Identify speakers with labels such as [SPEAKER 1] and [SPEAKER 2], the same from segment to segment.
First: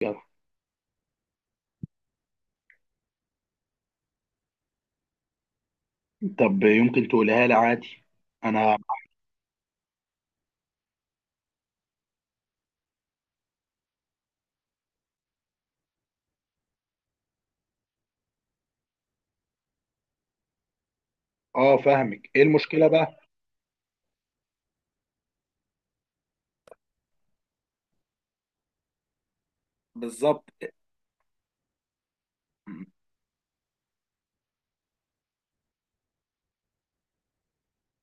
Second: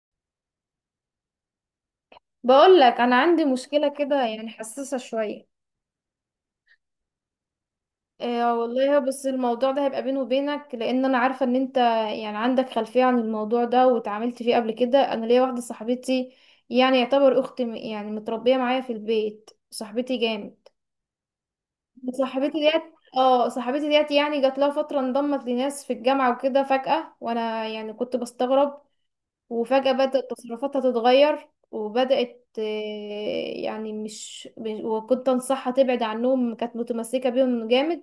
[SPEAKER 1] يلا.
[SPEAKER 2] بقول لك انا عندي مشكله كده، يعني حساسه شويه.
[SPEAKER 1] طب يمكن تقولها لي عادي.
[SPEAKER 2] إيه
[SPEAKER 1] انا
[SPEAKER 2] والله، بس الموضوع ده هيبقى بيني وبينك لان انا عارفه ان انت يعني عندك خلفيه عن الموضوع ده واتعاملت فيه قبل كده. انا ليا واحده صاحبتي، يعني يعتبر اختي، يعني متربيه معايا في البيت، صاحبتي جامد.
[SPEAKER 1] اه فاهمك، ايه
[SPEAKER 2] صاحبتي ديت.
[SPEAKER 1] المشكله بقى؟
[SPEAKER 2] اه، صاحبتي ديت يعني جات لها فتره انضمت لناس في الجامعه وكده فجاه، وانا يعني كنت بستغرب. وفجأة بدأت
[SPEAKER 1] بالظبط.
[SPEAKER 2] تصرفاتها تتغير وبدأت، يعني وكنت أنصحها تبعد عنهم، كانت متمسكة بيهم جامد.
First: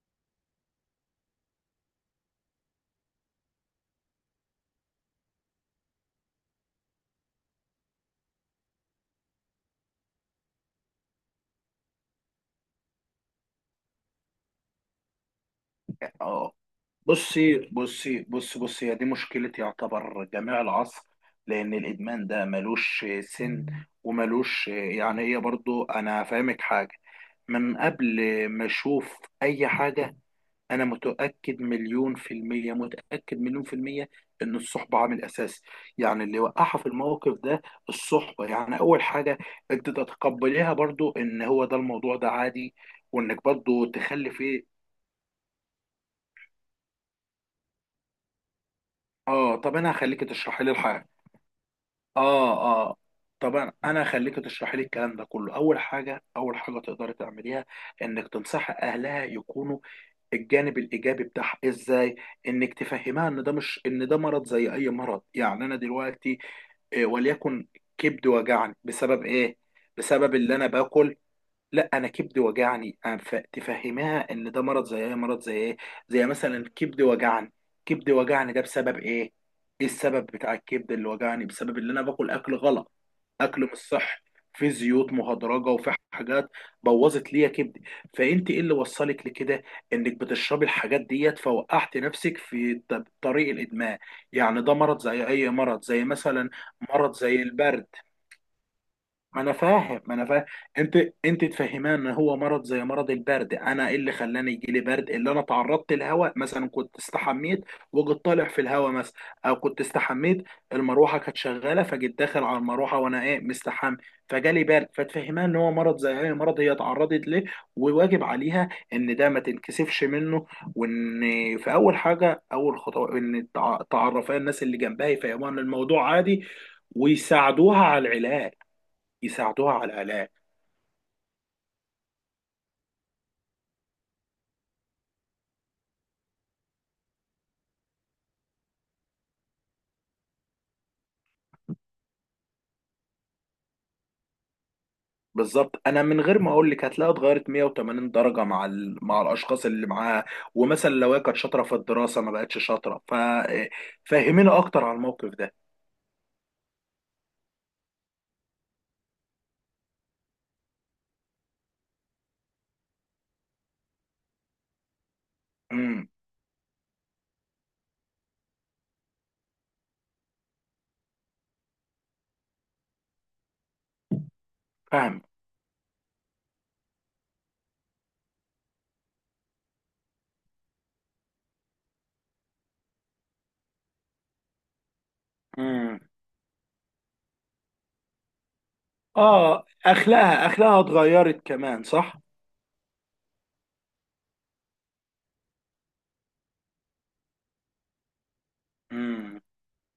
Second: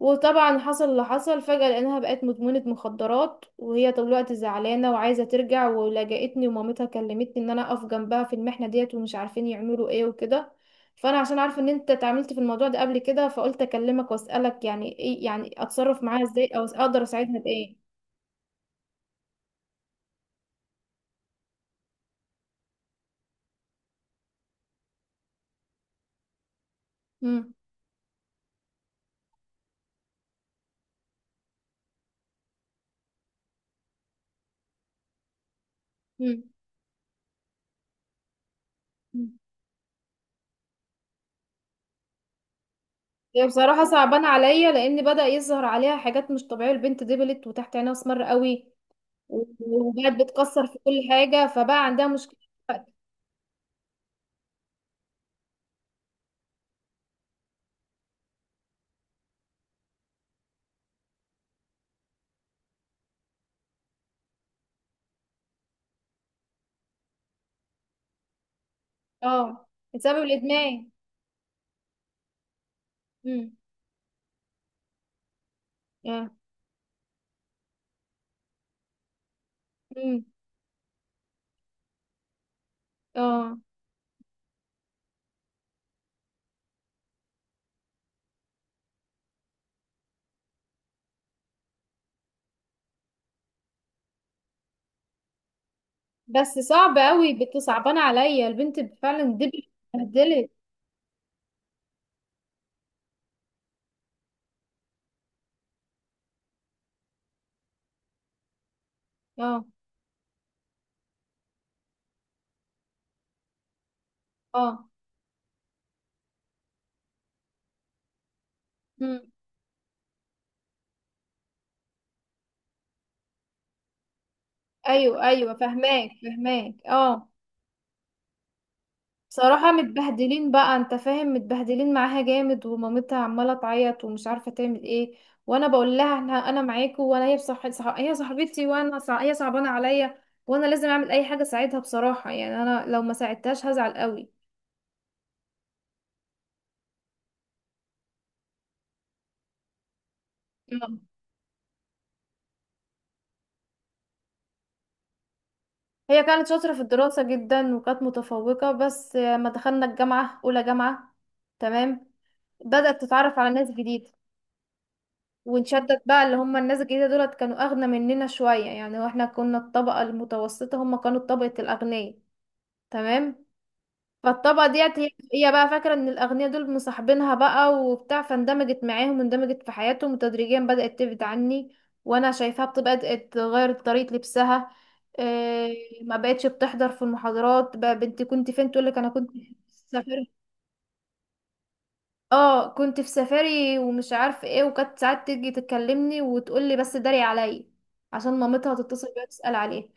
[SPEAKER 2] وطبعا حصل اللي حصل فجأة لأنها بقت مدمنة مخدرات، وهي طول الوقت زعلانة وعايزة ترجع، ولجأتني ومامتها كلمتني إن أنا أقف جنبها في المحنة ديت، ومش عارفين يعملوا إيه وكده. فأنا عشان عارفة إن أنت اتعاملت في الموضوع ده قبل كده، فقلت أكلمك وأسألك يعني إيه، يعني أتصرف معاها إزاي،
[SPEAKER 1] اه
[SPEAKER 2] أو أقدر أساعدها
[SPEAKER 1] بصي
[SPEAKER 2] بإيه.
[SPEAKER 1] بصي بصي بصي، هي دي مشكله يعتبر جميع العصر، لان الادمان ده ملوش سن وملوش، يعني هي برضو انا فاهمك حاجه
[SPEAKER 2] مم.
[SPEAKER 1] من قبل ما اشوف اي حاجه. انا متاكد مليون في الميه، متاكد مليون في الميه ان الصحبه عامل اساسي، يعني اللي وقعها في الموقف ده الصحبه، يعني اول حاجه
[SPEAKER 2] مم.
[SPEAKER 1] انت تتقبليها برضو ان هو ده، الموضوع ده عادي، وانك
[SPEAKER 2] هي
[SPEAKER 1] برضو
[SPEAKER 2] بصراحة صعبانة
[SPEAKER 1] تخلي فيه.
[SPEAKER 2] عليا لأن بدأ يظهر عليها حاجات مش طبيعية، البنت دبلت وتحت عينها أسمر قوي.
[SPEAKER 1] اه، طب انا
[SPEAKER 2] وبقت
[SPEAKER 1] هخليك تشرحي
[SPEAKER 2] بتكسر
[SPEAKER 1] لي
[SPEAKER 2] في كل
[SPEAKER 1] الحاجه.
[SPEAKER 2] حاجة، فبقى عندها مشكلة
[SPEAKER 1] اه.
[SPEAKER 2] دلوقتي.
[SPEAKER 1] اه، طبعا انا هخليك تشرحي لي الكلام ده كله. اول حاجه، اول حاجه تقدري تعمليها انك تنصحي اهلها يكونوا الجانب الايجابي بتاعها ازاي. انك تفهمها ان ده مش، ان ده مرض زي اي مرض. يعني انا دلوقتي، وليكن كبد وجعني بسبب ايه؟
[SPEAKER 2] اه. بسبب
[SPEAKER 1] بسبب اللي انا
[SPEAKER 2] الإدمان.
[SPEAKER 1] باكل. لا، انا كبدي وجعني أنا
[SPEAKER 2] امم.
[SPEAKER 1] تفهمها ان ده مرض زي ايه، مرض زي ايه. زي
[SPEAKER 2] اه.
[SPEAKER 1] مثلا كبدي وجعني، ده بسبب ايه؟ ايه
[SPEAKER 2] امم.
[SPEAKER 1] السبب بتاع الكبد اللي وجعني؟ بسبب ان انا باكل اكل غلط،
[SPEAKER 2] اه.
[SPEAKER 1] اكل مش صح، في زيوت مهدرجه وفي حاجات بوظت ليا كبدي. فانت ايه اللي وصلك لكده؟ انك بتشربي الحاجات ديت فوقعت نفسك في طريق الادمان. يعني ده مرض زي اي مرض، زي مثلا
[SPEAKER 2] بس صعب
[SPEAKER 1] مرض
[SPEAKER 2] قوي،
[SPEAKER 1] زي البرد.
[SPEAKER 2] صعبانة عليا البنت، فعلا
[SPEAKER 1] ما
[SPEAKER 2] دبلت،
[SPEAKER 1] انا فاهم ما انا فاهم
[SPEAKER 2] اتبهدلت.
[SPEAKER 1] انت، انت تفهمان ان هو مرض زي مرض البرد. انا ايه اللي خلاني يجي لي برد؟ اللي انا تعرضت للهواء، مثلا كنت استحميت وجيت طالع في الهواء مثلا، او
[SPEAKER 2] اه.
[SPEAKER 1] كنت استحميت المروحه كانت شغاله فجيت داخل على المروحه وانا ايه مستحمي، فجالي
[SPEAKER 2] اه.
[SPEAKER 1] برد. فتفهمان ان هو مرض زي اي مرض هي اتعرضت ليه، وواجب عليها ان
[SPEAKER 2] امم.
[SPEAKER 1] ده ما تنكسفش منه. وان في اول حاجه، اول خطوه ان تعرفها الناس اللي جنبها
[SPEAKER 2] أيوه
[SPEAKER 1] يفهموها
[SPEAKER 2] أيوه،
[SPEAKER 1] ان
[SPEAKER 2] فهماك
[SPEAKER 1] الموضوع عادي،
[SPEAKER 2] فهماك، اه.
[SPEAKER 1] ويساعدوها على العلاج،
[SPEAKER 2] بصراحة
[SPEAKER 1] يساعدوها على العلاج
[SPEAKER 2] متبهدلين بقى، انت فاهم، متبهدلين معاها جامد، ومامتها عمالة تعيط ومش عارفة تعمل ايه. وانا بقول لها انا معاكوا، وانا هي صاحبتي، وانا هي صعبانة عليا. وانا لازم اعمل اي حاجة اساعدها، بصراحة يعني انا لو ما ساعدتهاش هزعل قوي.
[SPEAKER 1] بالظبط. انا من غير ما اقول لك هتلاقيها اتغيرت 180 درجه مع مع الاشخاص اللي معاها. ومثلا
[SPEAKER 2] مم.
[SPEAKER 1] لو هي كانت شاطره في الدراسه ما بقتش شاطره، فهمينا اكتر على الموقف ده.
[SPEAKER 2] هي كانت شاطرة في الدراسة جدا وكانت متفوقة، بس لما دخلنا الجامعة اولى جامعة. تمام. بدأت تتعرف على ناس جديدة. ونشدد
[SPEAKER 1] امم.
[SPEAKER 2] بقى اللي هم الناس الجديدة دولت كانوا أغنى مننا شوية، يعني واحنا كنا الطبقة المتوسطة، هم كانوا طبقة الأغنياء. تمام. فالطبقة ديت هي
[SPEAKER 1] فاهم.
[SPEAKER 2] هي بقى فاكرة ان الأغنياء دول مصاحبينها بقى وبتاع، فاندمجت معاهم واندمجت في حياتهم، وتدريجيا بدأت تبعد عني. وانا شايفاها بدأت تغير طريقة لبسها.
[SPEAKER 1] امم.
[SPEAKER 2] إيه، ما بقتش بتحضر في المحاضرات، بقى بنتي كنت فين؟ تقولك انا كنت
[SPEAKER 1] اه،
[SPEAKER 2] سافرت.
[SPEAKER 1] اخلاقها، اتغيرت كمان، صح.
[SPEAKER 2] اه، كنت في سفاري ومش عارف ايه، وكانت ساعات تيجي تكلمني وتقولي بس داري عليا عشان مامتها تتصل بيها
[SPEAKER 1] امم.
[SPEAKER 2] تسأل عليه.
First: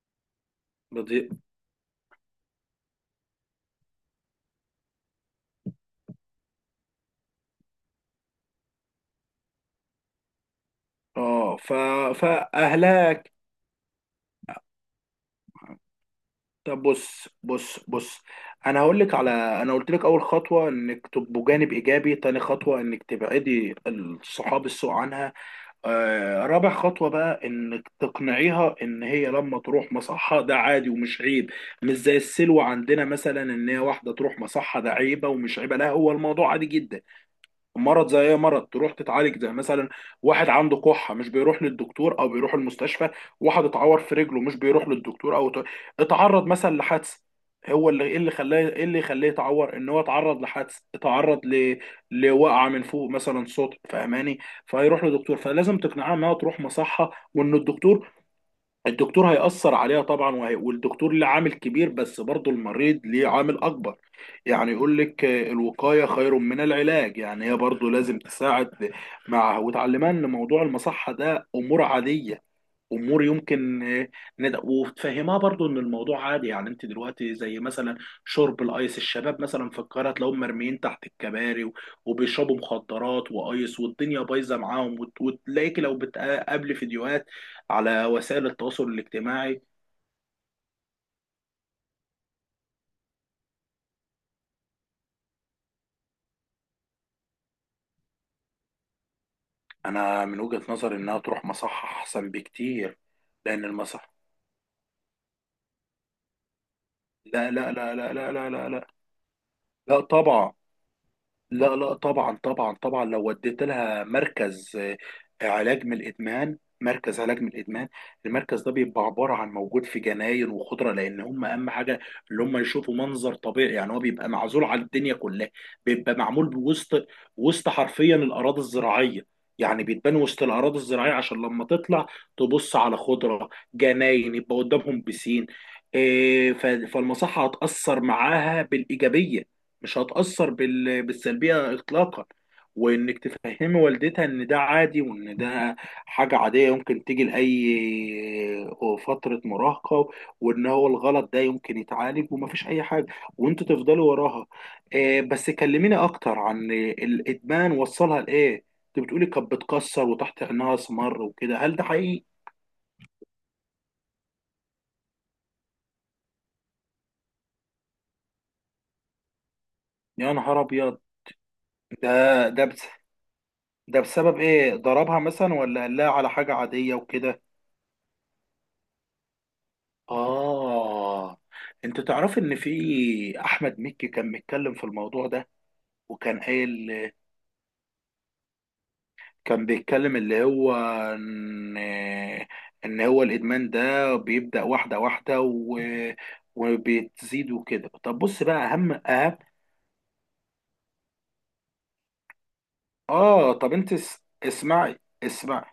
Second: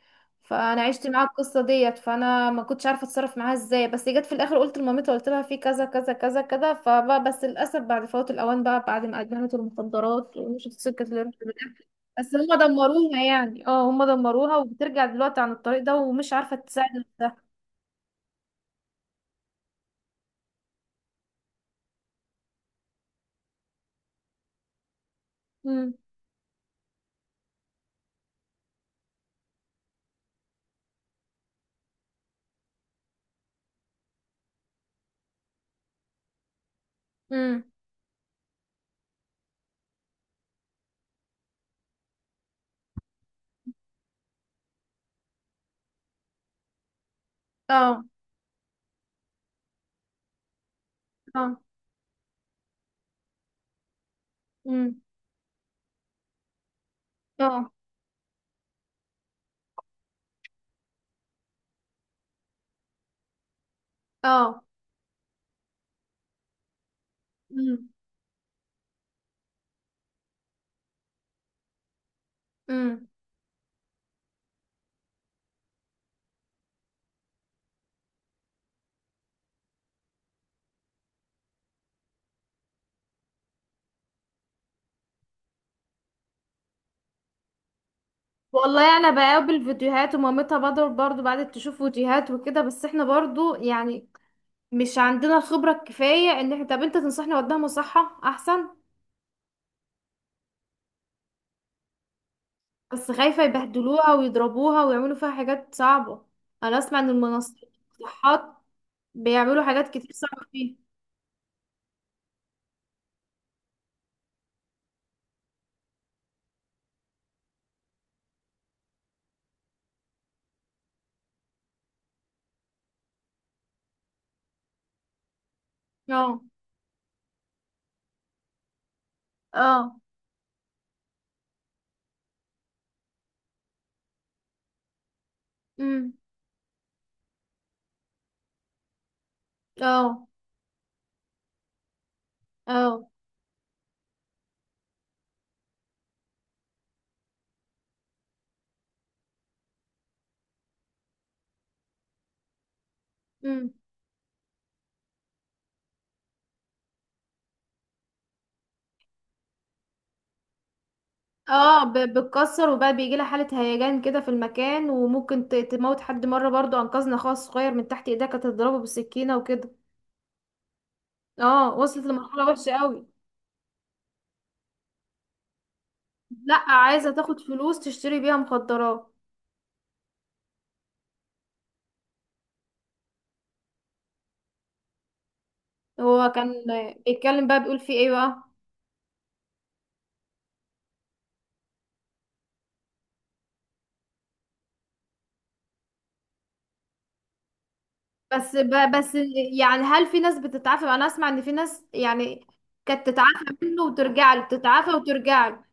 [SPEAKER 2] فانا عشت معاها
[SPEAKER 1] بدي،
[SPEAKER 2] القصه ديت، فانا ما كنتش عارفه اتصرف معاها ازاي، بس جت في الاخر قلت لمامتها، قلت لها في كذا كذا كذا كذا، فبقى بس للاسف بعد فوات الاوان بقى، بعد ما ادمنت المخدرات ومشيت سكه الارهاب.
[SPEAKER 1] اه، ف،
[SPEAKER 2] بس هم دمروها،
[SPEAKER 1] فاهلاك.
[SPEAKER 2] يعني اه هم دمروها، وبترجع دلوقتي عن الطريق ده ومش عارفه
[SPEAKER 1] طب
[SPEAKER 2] تساعد
[SPEAKER 1] بص
[SPEAKER 2] نفسها.
[SPEAKER 1] بص بص انا هقول لك على، انا قلت لك اول خطوه انك تبقوا جانب ايجابي، تاني خطوه انك تبعدي الصحاب السوء عنها.
[SPEAKER 2] امم.
[SPEAKER 1] رابع خطوة بقى انك تقنعيها ان هي لما تروح مصحة ده عادي ومش عيب. مش زي السلوة عندنا مثلا ان هي واحدة تروح مصحة ده عيبة، ومش عيبة، لا هو الموضوع عادي جدا.
[SPEAKER 2] امم.
[SPEAKER 1] مرض زي اي مرض، تروح تتعالج زي مثلا واحد عنده كحه، مش بيروح للدكتور او بيروح المستشفى؟ واحد اتعور في رجله مش بيروح للدكتور؟ او اتعرض مثلا لحادثه، هو
[SPEAKER 2] اه.
[SPEAKER 1] اللي ايه، اللي خلاه، ايه اللي يخليه يتعور؟ ان هو اتعرض لحادث، اتعرض
[SPEAKER 2] اه.
[SPEAKER 1] لوقعه من فوق مثلا، صوت، فاهماني؟
[SPEAKER 2] امم.
[SPEAKER 1] فهيروح لدكتور. فلازم تقنعها انها تروح مصحه، وان
[SPEAKER 2] اه.
[SPEAKER 1] الدكتور هيأثر عليها طبعا، والدكتور له عامل كبير، بس برضه المريض ليه عامل أكبر.
[SPEAKER 2] اه.
[SPEAKER 1] يعني يقول لك الوقاية خير من العلاج. يعني هي
[SPEAKER 2] امم.
[SPEAKER 1] برضه لازم تساعد مع، وتعلمنا إن موضوع المصحة ده أمور عادية،
[SPEAKER 2] امم.
[SPEAKER 1] امور يمكن وتفهمها برضو ان الموضوع عادي. يعني انت دلوقتي زي مثلا شرب الايس، الشباب مثلا في القاهره تلاقيهم مرميين تحت الكباري وبيشربوا مخدرات وايس والدنيا بايظه معاهم، وتلاقيك لو بتقابلي فيديوهات على وسائل التواصل
[SPEAKER 2] والله انا
[SPEAKER 1] الاجتماعي.
[SPEAKER 2] بقابل فيديوهات، ومامتها بدر برضو بعد تشوف فيديوهات وكده، بس احنا برضو يعني مش عندنا الخبرة الكفاية ان احنا. طب انت تنصحني اوديها مصحة احسن؟
[SPEAKER 1] انا من وجهه نظري انها تروح مصحه احسن بكتير.
[SPEAKER 2] بس خايفة
[SPEAKER 1] لان المصح
[SPEAKER 2] يبهدلوها ويضربوها ويعملوا فيها حاجات صعبة. انا اسمع ان
[SPEAKER 1] لا
[SPEAKER 2] المنصات،
[SPEAKER 1] لا لا لا لا لا
[SPEAKER 2] المصحات،
[SPEAKER 1] لا لا.
[SPEAKER 2] بيعملوا حاجات
[SPEAKER 1] لا
[SPEAKER 2] كتير صعبة
[SPEAKER 1] طبعا،
[SPEAKER 2] فيها.
[SPEAKER 1] لا لا طبعا طبعا طبعا. لو وديت لها مركز، علاج من الادمان، المركز ده بيبقى عباره عن موجود في جناين وخضره، لان هم اهم حاجه اللي هم يشوفوا منظر طبيعي. يعني هو بيبقى معزول عن الدنيا كلها، بيبقى
[SPEAKER 2] اه.
[SPEAKER 1] معمول بوسط، وسط حرفيا الاراضي الزراعيه. يعني
[SPEAKER 2] اه.
[SPEAKER 1] بيتبان وسط الاراضي الزراعيه عشان لما تطلع تبص على خضره، جناين، يبقى قدامهم بسين.
[SPEAKER 2] امم.
[SPEAKER 1] فالمصحه هتاثر معاها بالايجابيه، مش
[SPEAKER 2] اه.
[SPEAKER 1] هتأثر بالسلبية إطلاقا.
[SPEAKER 2] اه.
[SPEAKER 1] وإنك تفهمي والدتها إن ده عادي، وإن ده حاجة عادية يمكن تيجي لأي فترة مراهقة، وإن هو الغلط ده يمكن يتعالج ومفيش أي حاجة. وأنتوا
[SPEAKER 2] امم.
[SPEAKER 1] تفضلوا وراها. بس كلميني أكتر عن الإدمان، وصلها لإيه؟ أنت بتقولي كانت بتكسر، وتحت عينها أسمر وكده، هل
[SPEAKER 2] اه،
[SPEAKER 1] ده حقيقي؟
[SPEAKER 2] بتكسر وبقى بيجي لها حالة هيجان كده في المكان، وممكن تموت حد، مرة برضو انقذنا اخوها الصغير من تحت ايديها، كانت تضربه بالسكينة وكده.
[SPEAKER 1] يا نهار أبيض.
[SPEAKER 2] اه، وصلت
[SPEAKER 1] ده
[SPEAKER 2] لمرحلة
[SPEAKER 1] ده
[SPEAKER 2] وحشة
[SPEAKER 1] بس
[SPEAKER 2] قوي.
[SPEAKER 1] ده بسبب إيه؟ ضربها مثلا، ولا قال لها على
[SPEAKER 2] لا،
[SPEAKER 1] حاجة عادية
[SPEAKER 2] عايزة تاخد
[SPEAKER 1] وكده؟
[SPEAKER 2] فلوس تشتري بيها مخدرات.
[SPEAKER 1] آه. أنت تعرف إن في أحمد مكي كان بيتكلم في الموضوع ده،
[SPEAKER 2] هو
[SPEAKER 1] وكان
[SPEAKER 2] كان
[SPEAKER 1] قايل،
[SPEAKER 2] بيتكلم بقى، بيقول في ايه بقى؟
[SPEAKER 1] كان بيتكلم اللي هو إن إن هو الإدمان ده بيبدأ واحدة واحدة وبتزيد وكده. طب بص
[SPEAKER 2] بس
[SPEAKER 1] بقى،
[SPEAKER 2] ب-
[SPEAKER 1] أهم
[SPEAKER 2] بس
[SPEAKER 1] أهم
[SPEAKER 2] يعني هل في ناس بتتعافى؟ انا اسمع ان في ناس يعني كانت
[SPEAKER 1] آه،
[SPEAKER 2] تتعافى
[SPEAKER 1] طب
[SPEAKER 2] منه
[SPEAKER 1] أنت
[SPEAKER 2] وترجع له، تتعافى
[SPEAKER 1] اسمعي،
[SPEAKER 2] وترجع له.
[SPEAKER 1] اسمعي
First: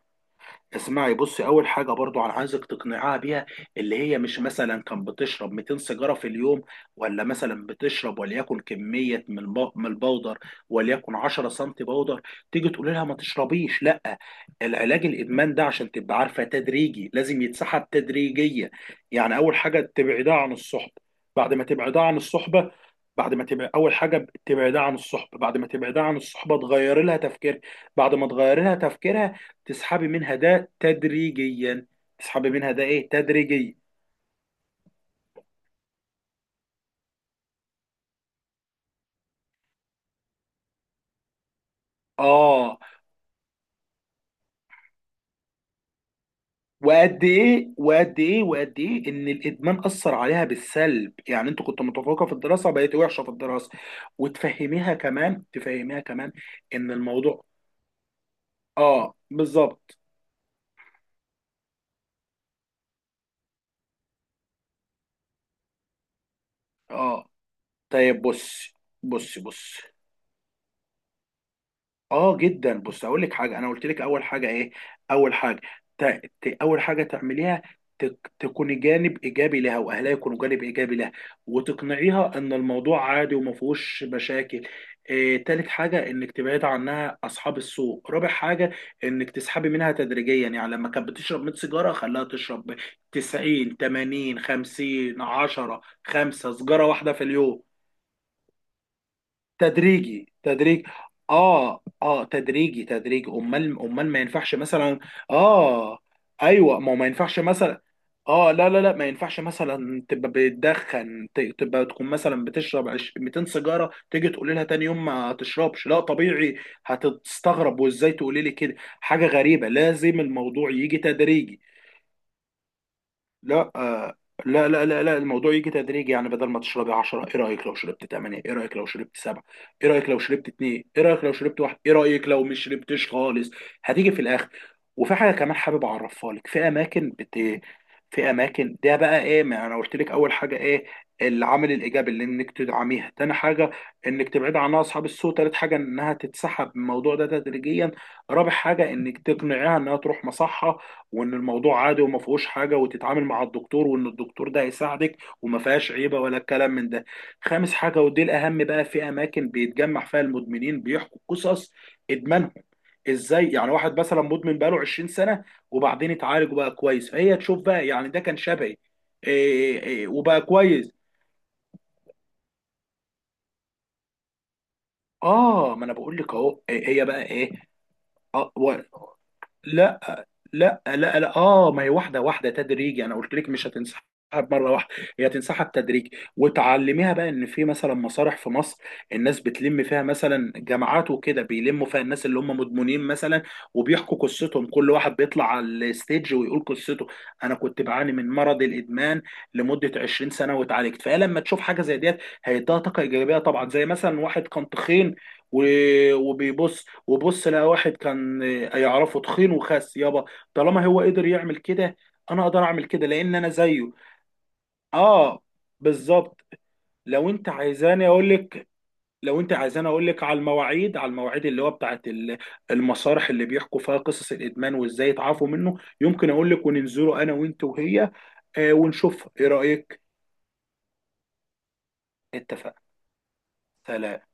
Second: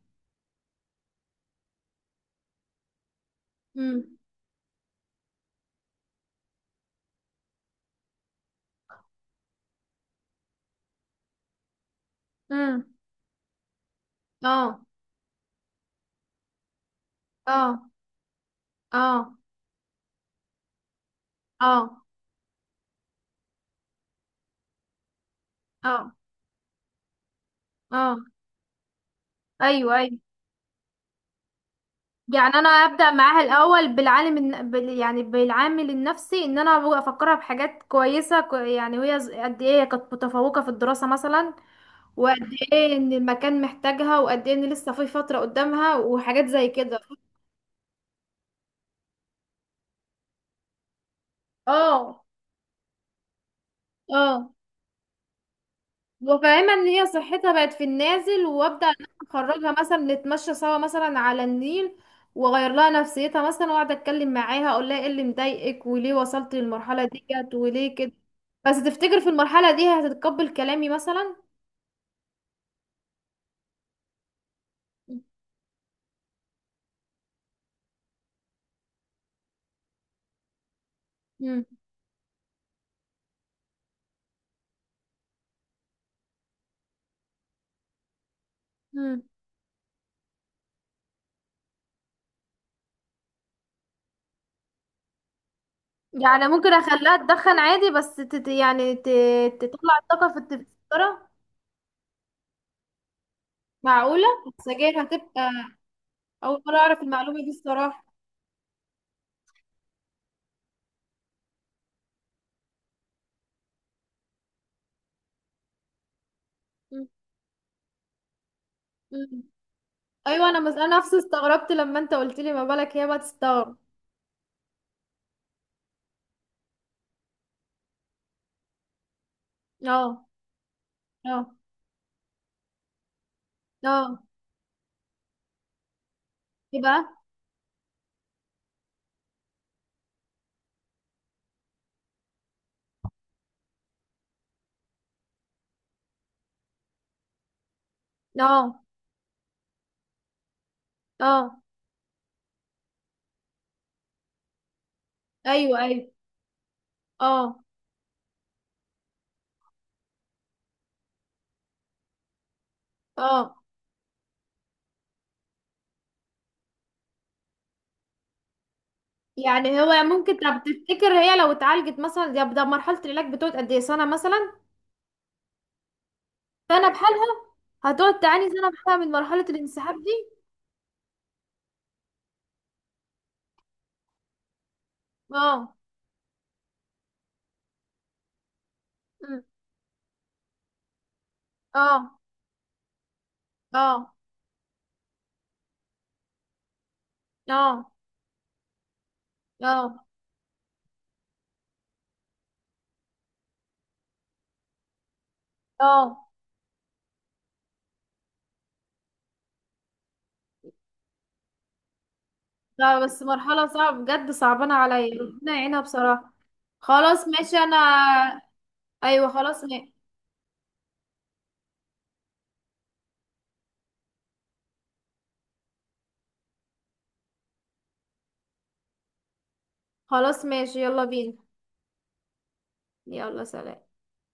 [SPEAKER 1] اسمعي بصي، اول حاجه برضو انا عايزك تقنعها بيها، اللي
[SPEAKER 2] امم.
[SPEAKER 1] هي مش مثلا كان بتشرب 200 سيجاره في اليوم، ولا مثلا بتشرب وليكن كميه من من البودر، وليكن 10 سم بودر، تيجي
[SPEAKER 2] امم.
[SPEAKER 1] تقول لها ما تشربيش، لا.
[SPEAKER 2] اه.
[SPEAKER 1] العلاج الادمان ده عشان تبقى عارفه تدريجي، لازم يتسحب
[SPEAKER 2] اه.
[SPEAKER 1] تدريجيا. يعني
[SPEAKER 2] اه.
[SPEAKER 1] اول حاجه تبعدها عن الصحبه، بعد ما تبعدها
[SPEAKER 2] اه.
[SPEAKER 1] عن الصحبه بعد ما تبعد اول حاجه تبعدها عن الصحبه، بعد ما تبعدها
[SPEAKER 2] اه.
[SPEAKER 1] عن الصحبه تغير لها تفكير،
[SPEAKER 2] اه.
[SPEAKER 1] بعد ما تغير لها تفكيرها،
[SPEAKER 2] ايوه
[SPEAKER 1] تسحبي
[SPEAKER 2] ايوه.
[SPEAKER 1] منها ده تدريجيا، تسحبي
[SPEAKER 2] يعني انا
[SPEAKER 1] منها ده ايه
[SPEAKER 2] ابدا معاها
[SPEAKER 1] تدريجيا.
[SPEAKER 2] الاول بالعالم يعني بالعامل النفسي، ان انا أبقى افكرها بحاجات كويسه، يعني وهي قد ايه هي كانت متفوقه في الدراسه مثلا، وقد
[SPEAKER 1] اه،
[SPEAKER 2] ايه ان المكان محتاجها، وقد ايه ان لسه في فتره قدامها، وحاجات زي كده.
[SPEAKER 1] وقد ايه ان الادمان اثر عليها بالسلب. يعني انت كنت
[SPEAKER 2] اه.
[SPEAKER 1] متفوقه في الدراسه بقيت وحشه في الدراسه.
[SPEAKER 2] اه.
[SPEAKER 1] وتفهميها كمان تفهميها كمان
[SPEAKER 2] وفاهمة ان
[SPEAKER 1] ان
[SPEAKER 2] هي
[SPEAKER 1] الموضوع،
[SPEAKER 2] صحتها بقت في النازل، وابدأ ان
[SPEAKER 1] اه
[SPEAKER 2] انا اخرجها مثلا
[SPEAKER 1] بالظبط.
[SPEAKER 2] نتمشى سوا مثلا على النيل، واغير لها نفسيتها مثلا، واقعد اتكلم معاها اقول لها ايه اللي مضايقك وليه وصلت للمرحلة
[SPEAKER 1] اه،
[SPEAKER 2] ديت وليه كده.
[SPEAKER 1] طيب بصي
[SPEAKER 2] بس تفتكر في
[SPEAKER 1] بصي
[SPEAKER 2] المرحلة
[SPEAKER 1] بصي
[SPEAKER 2] دي هتتقبل كلامي مثلا؟
[SPEAKER 1] اه جدا. بص، اقول لك حاجه، انا قلت لك اول حاجه ايه، اول حاجه، ت... اول حاجه تعمليها، تكوني جانب ايجابي لها، واهلها يكونوا جانب ايجابي لها،
[SPEAKER 2] مم.
[SPEAKER 1] وتقنعيها ان الموضوع عادي وما فيهوش مشاكل. تالت حاجه انك تبعد عنها اصحاب السوء. رابع حاجه
[SPEAKER 2] مم.
[SPEAKER 1] انك تسحبي منها تدريجيا، يعني لما كانت بتشرب 100 سيجاره خليها تشرب 90 80 50 10
[SPEAKER 2] يعني
[SPEAKER 1] 5
[SPEAKER 2] ممكن
[SPEAKER 1] سيجاره واحده
[SPEAKER 2] اخليها
[SPEAKER 1] في
[SPEAKER 2] تدخن
[SPEAKER 1] اليوم،
[SPEAKER 2] عادي، بس يعني تطلع الطاقة
[SPEAKER 1] تدريجي
[SPEAKER 2] في في
[SPEAKER 1] تدريج.
[SPEAKER 2] السيجارة؟
[SPEAKER 1] اه. اه، تدريجي تدريج. امال، امال ما
[SPEAKER 2] معقولة؟
[SPEAKER 1] ينفعش مثلا.
[SPEAKER 2] السجاير هتبقى.
[SPEAKER 1] اه.
[SPEAKER 2] اول مرة
[SPEAKER 1] ايوه، ما هو
[SPEAKER 2] اعرف
[SPEAKER 1] ما ينفعش
[SPEAKER 2] المعلومة دي
[SPEAKER 1] مثلا.
[SPEAKER 2] الصراحة.
[SPEAKER 1] اه لا لا لا. ما ينفعش مثلا تبقى بتدخن، تبقى تكون مثلا بتشرب 200 سيجاره، تيجي تقولي لها تاني يوم ما تشربش، لا طبيعي
[SPEAKER 2] مم.
[SPEAKER 1] هتستغرب، وازاي تقولي لي كده، حاجه
[SPEAKER 2] مم.
[SPEAKER 1] غريبه. لازم
[SPEAKER 2] ايوه،
[SPEAKER 1] الموضوع
[SPEAKER 2] انا
[SPEAKER 1] يجي
[SPEAKER 2] نفسي
[SPEAKER 1] تدريجي.
[SPEAKER 2] استغربت لما انت قلت لي، ما بالك هي بقى
[SPEAKER 1] لا
[SPEAKER 2] تستغرب.
[SPEAKER 1] لا لا لا لا. الموضوع يجي تدريجي، يعني بدل ما تشربي 10 ايه رايك لو شربت 8، ايه رايك لو شربت 7، ايه
[SPEAKER 2] اه.
[SPEAKER 1] رايك لو شربت 2، ايه رايك لو
[SPEAKER 2] اه.
[SPEAKER 1] شربت 1، ايه رايك لو مش شربتش خالص؟ هتيجي في
[SPEAKER 2] اه.
[SPEAKER 1] الاخر. وفي حاجه كمان حابب اعرفها لك، في
[SPEAKER 2] ايه بقى؟
[SPEAKER 1] اماكن في اماكن، ده بقى ايه، ما انا قلت لك اول حاجه ايه، العامل الايجابي اللي انك تدعميها. تاني حاجه انك تبعد عنها اصحاب السوء. تالت حاجه انها تتسحب من الموضوع ده تدريجيا. رابع
[SPEAKER 2] اه.
[SPEAKER 1] حاجه انك تقنعيها انها تروح مصحه، وان
[SPEAKER 2] اه.
[SPEAKER 1] الموضوع عادي وما فيهوش حاجه، وتتعامل مع الدكتور، وان الدكتور ده هيساعدك، وما
[SPEAKER 2] ايوه
[SPEAKER 1] فيهاش
[SPEAKER 2] ايوه.
[SPEAKER 1] عيبه ولا الكلام من ده.
[SPEAKER 2] اه.
[SPEAKER 1] خامس حاجه ودي الاهم بقى، في اماكن بيتجمع فيها المدمنين بيحكوا قصص ادمانهم، ازاي
[SPEAKER 2] اه.
[SPEAKER 1] يعني واحد مثلا مدمن بقاله 20 سنه، وبعدين اتعالج وبقى كويس، فهي تشوف بقى يعني ده كان شبهي،
[SPEAKER 2] يعني
[SPEAKER 1] إيه
[SPEAKER 2] هو
[SPEAKER 1] إيه
[SPEAKER 2] ممكن،
[SPEAKER 1] وبقى
[SPEAKER 2] طب
[SPEAKER 1] كويس.
[SPEAKER 2] تفتكر هي لو اتعالجت مثلا، ده مرحله العلاج بتقعد قد ايه، سنه مثلا؟
[SPEAKER 1] اه، ما انا بقول لك اهو، إيه
[SPEAKER 2] سنه
[SPEAKER 1] هي بقى
[SPEAKER 2] بحالها؟
[SPEAKER 1] ايه.
[SPEAKER 2] هتقعد تعاني
[SPEAKER 1] آه
[SPEAKER 2] سنه
[SPEAKER 1] و...
[SPEAKER 2] بحالها من مرحله الانسحاب
[SPEAKER 1] لا
[SPEAKER 2] دي؟
[SPEAKER 1] لا، اه، ما هي واحده واحده تدريجي، انا قلت لك مش هتنسحب مره واحده، هي هتنسحب
[SPEAKER 2] اه.
[SPEAKER 1] تدريجي. وتعلميها بقى ان في مثلا مسارح في مصر، الناس
[SPEAKER 2] أمم.
[SPEAKER 1] بتلم فيها مثلا جماعات وكده، بيلموا فيها
[SPEAKER 2] اه.
[SPEAKER 1] الناس اللي هم مدمنين مثلا،
[SPEAKER 2] اه.
[SPEAKER 1] وبيحكوا قصتهم، كل واحد بيطلع على الستيج ويقول قصته، انا كنت
[SPEAKER 2] اه.
[SPEAKER 1] بعاني من مرض الادمان
[SPEAKER 2] اه.
[SPEAKER 1] لمده 20 سنه واتعالجت. فهي لما تشوف حاجه زي ديت هيديها طاقه ايجابيه طبعا. زي مثلا واحد كان تخين،
[SPEAKER 2] اه.
[SPEAKER 1] وبيبص، وبص لقى واحد كان يعرفه تخين وخس، يابا، طالما هو قدر يعمل كده، انا اقدر اعمل
[SPEAKER 2] لا
[SPEAKER 1] كده
[SPEAKER 2] بس
[SPEAKER 1] لان انا
[SPEAKER 2] مرحله
[SPEAKER 1] زيه.
[SPEAKER 2] صعبه بجد، صعبانه عليا،
[SPEAKER 1] اه
[SPEAKER 2] ربنا يعينها بصراحه.
[SPEAKER 1] بالظبط.
[SPEAKER 2] خلاص
[SPEAKER 1] لو انت
[SPEAKER 2] ماشي
[SPEAKER 1] عايزاني اقول
[SPEAKER 2] انا.
[SPEAKER 1] لك،
[SPEAKER 2] ايوه
[SPEAKER 1] لو انت
[SPEAKER 2] خلاص
[SPEAKER 1] عايزاني
[SPEAKER 2] ماشي.
[SPEAKER 1] اقول لك على المواعيد، على المواعيد اللي هو بتاعت المسارح اللي بيحكوا فيها قصص الادمان وازاي يتعافوا منه، يمكن اقول لك وننزله انا وانت وهي. آه، ونشوف ايه رايك.
[SPEAKER 2] خلاص ماشي، يلا بينا.
[SPEAKER 1] اتفقنا.
[SPEAKER 2] يلا سلام.
[SPEAKER 1] سلام.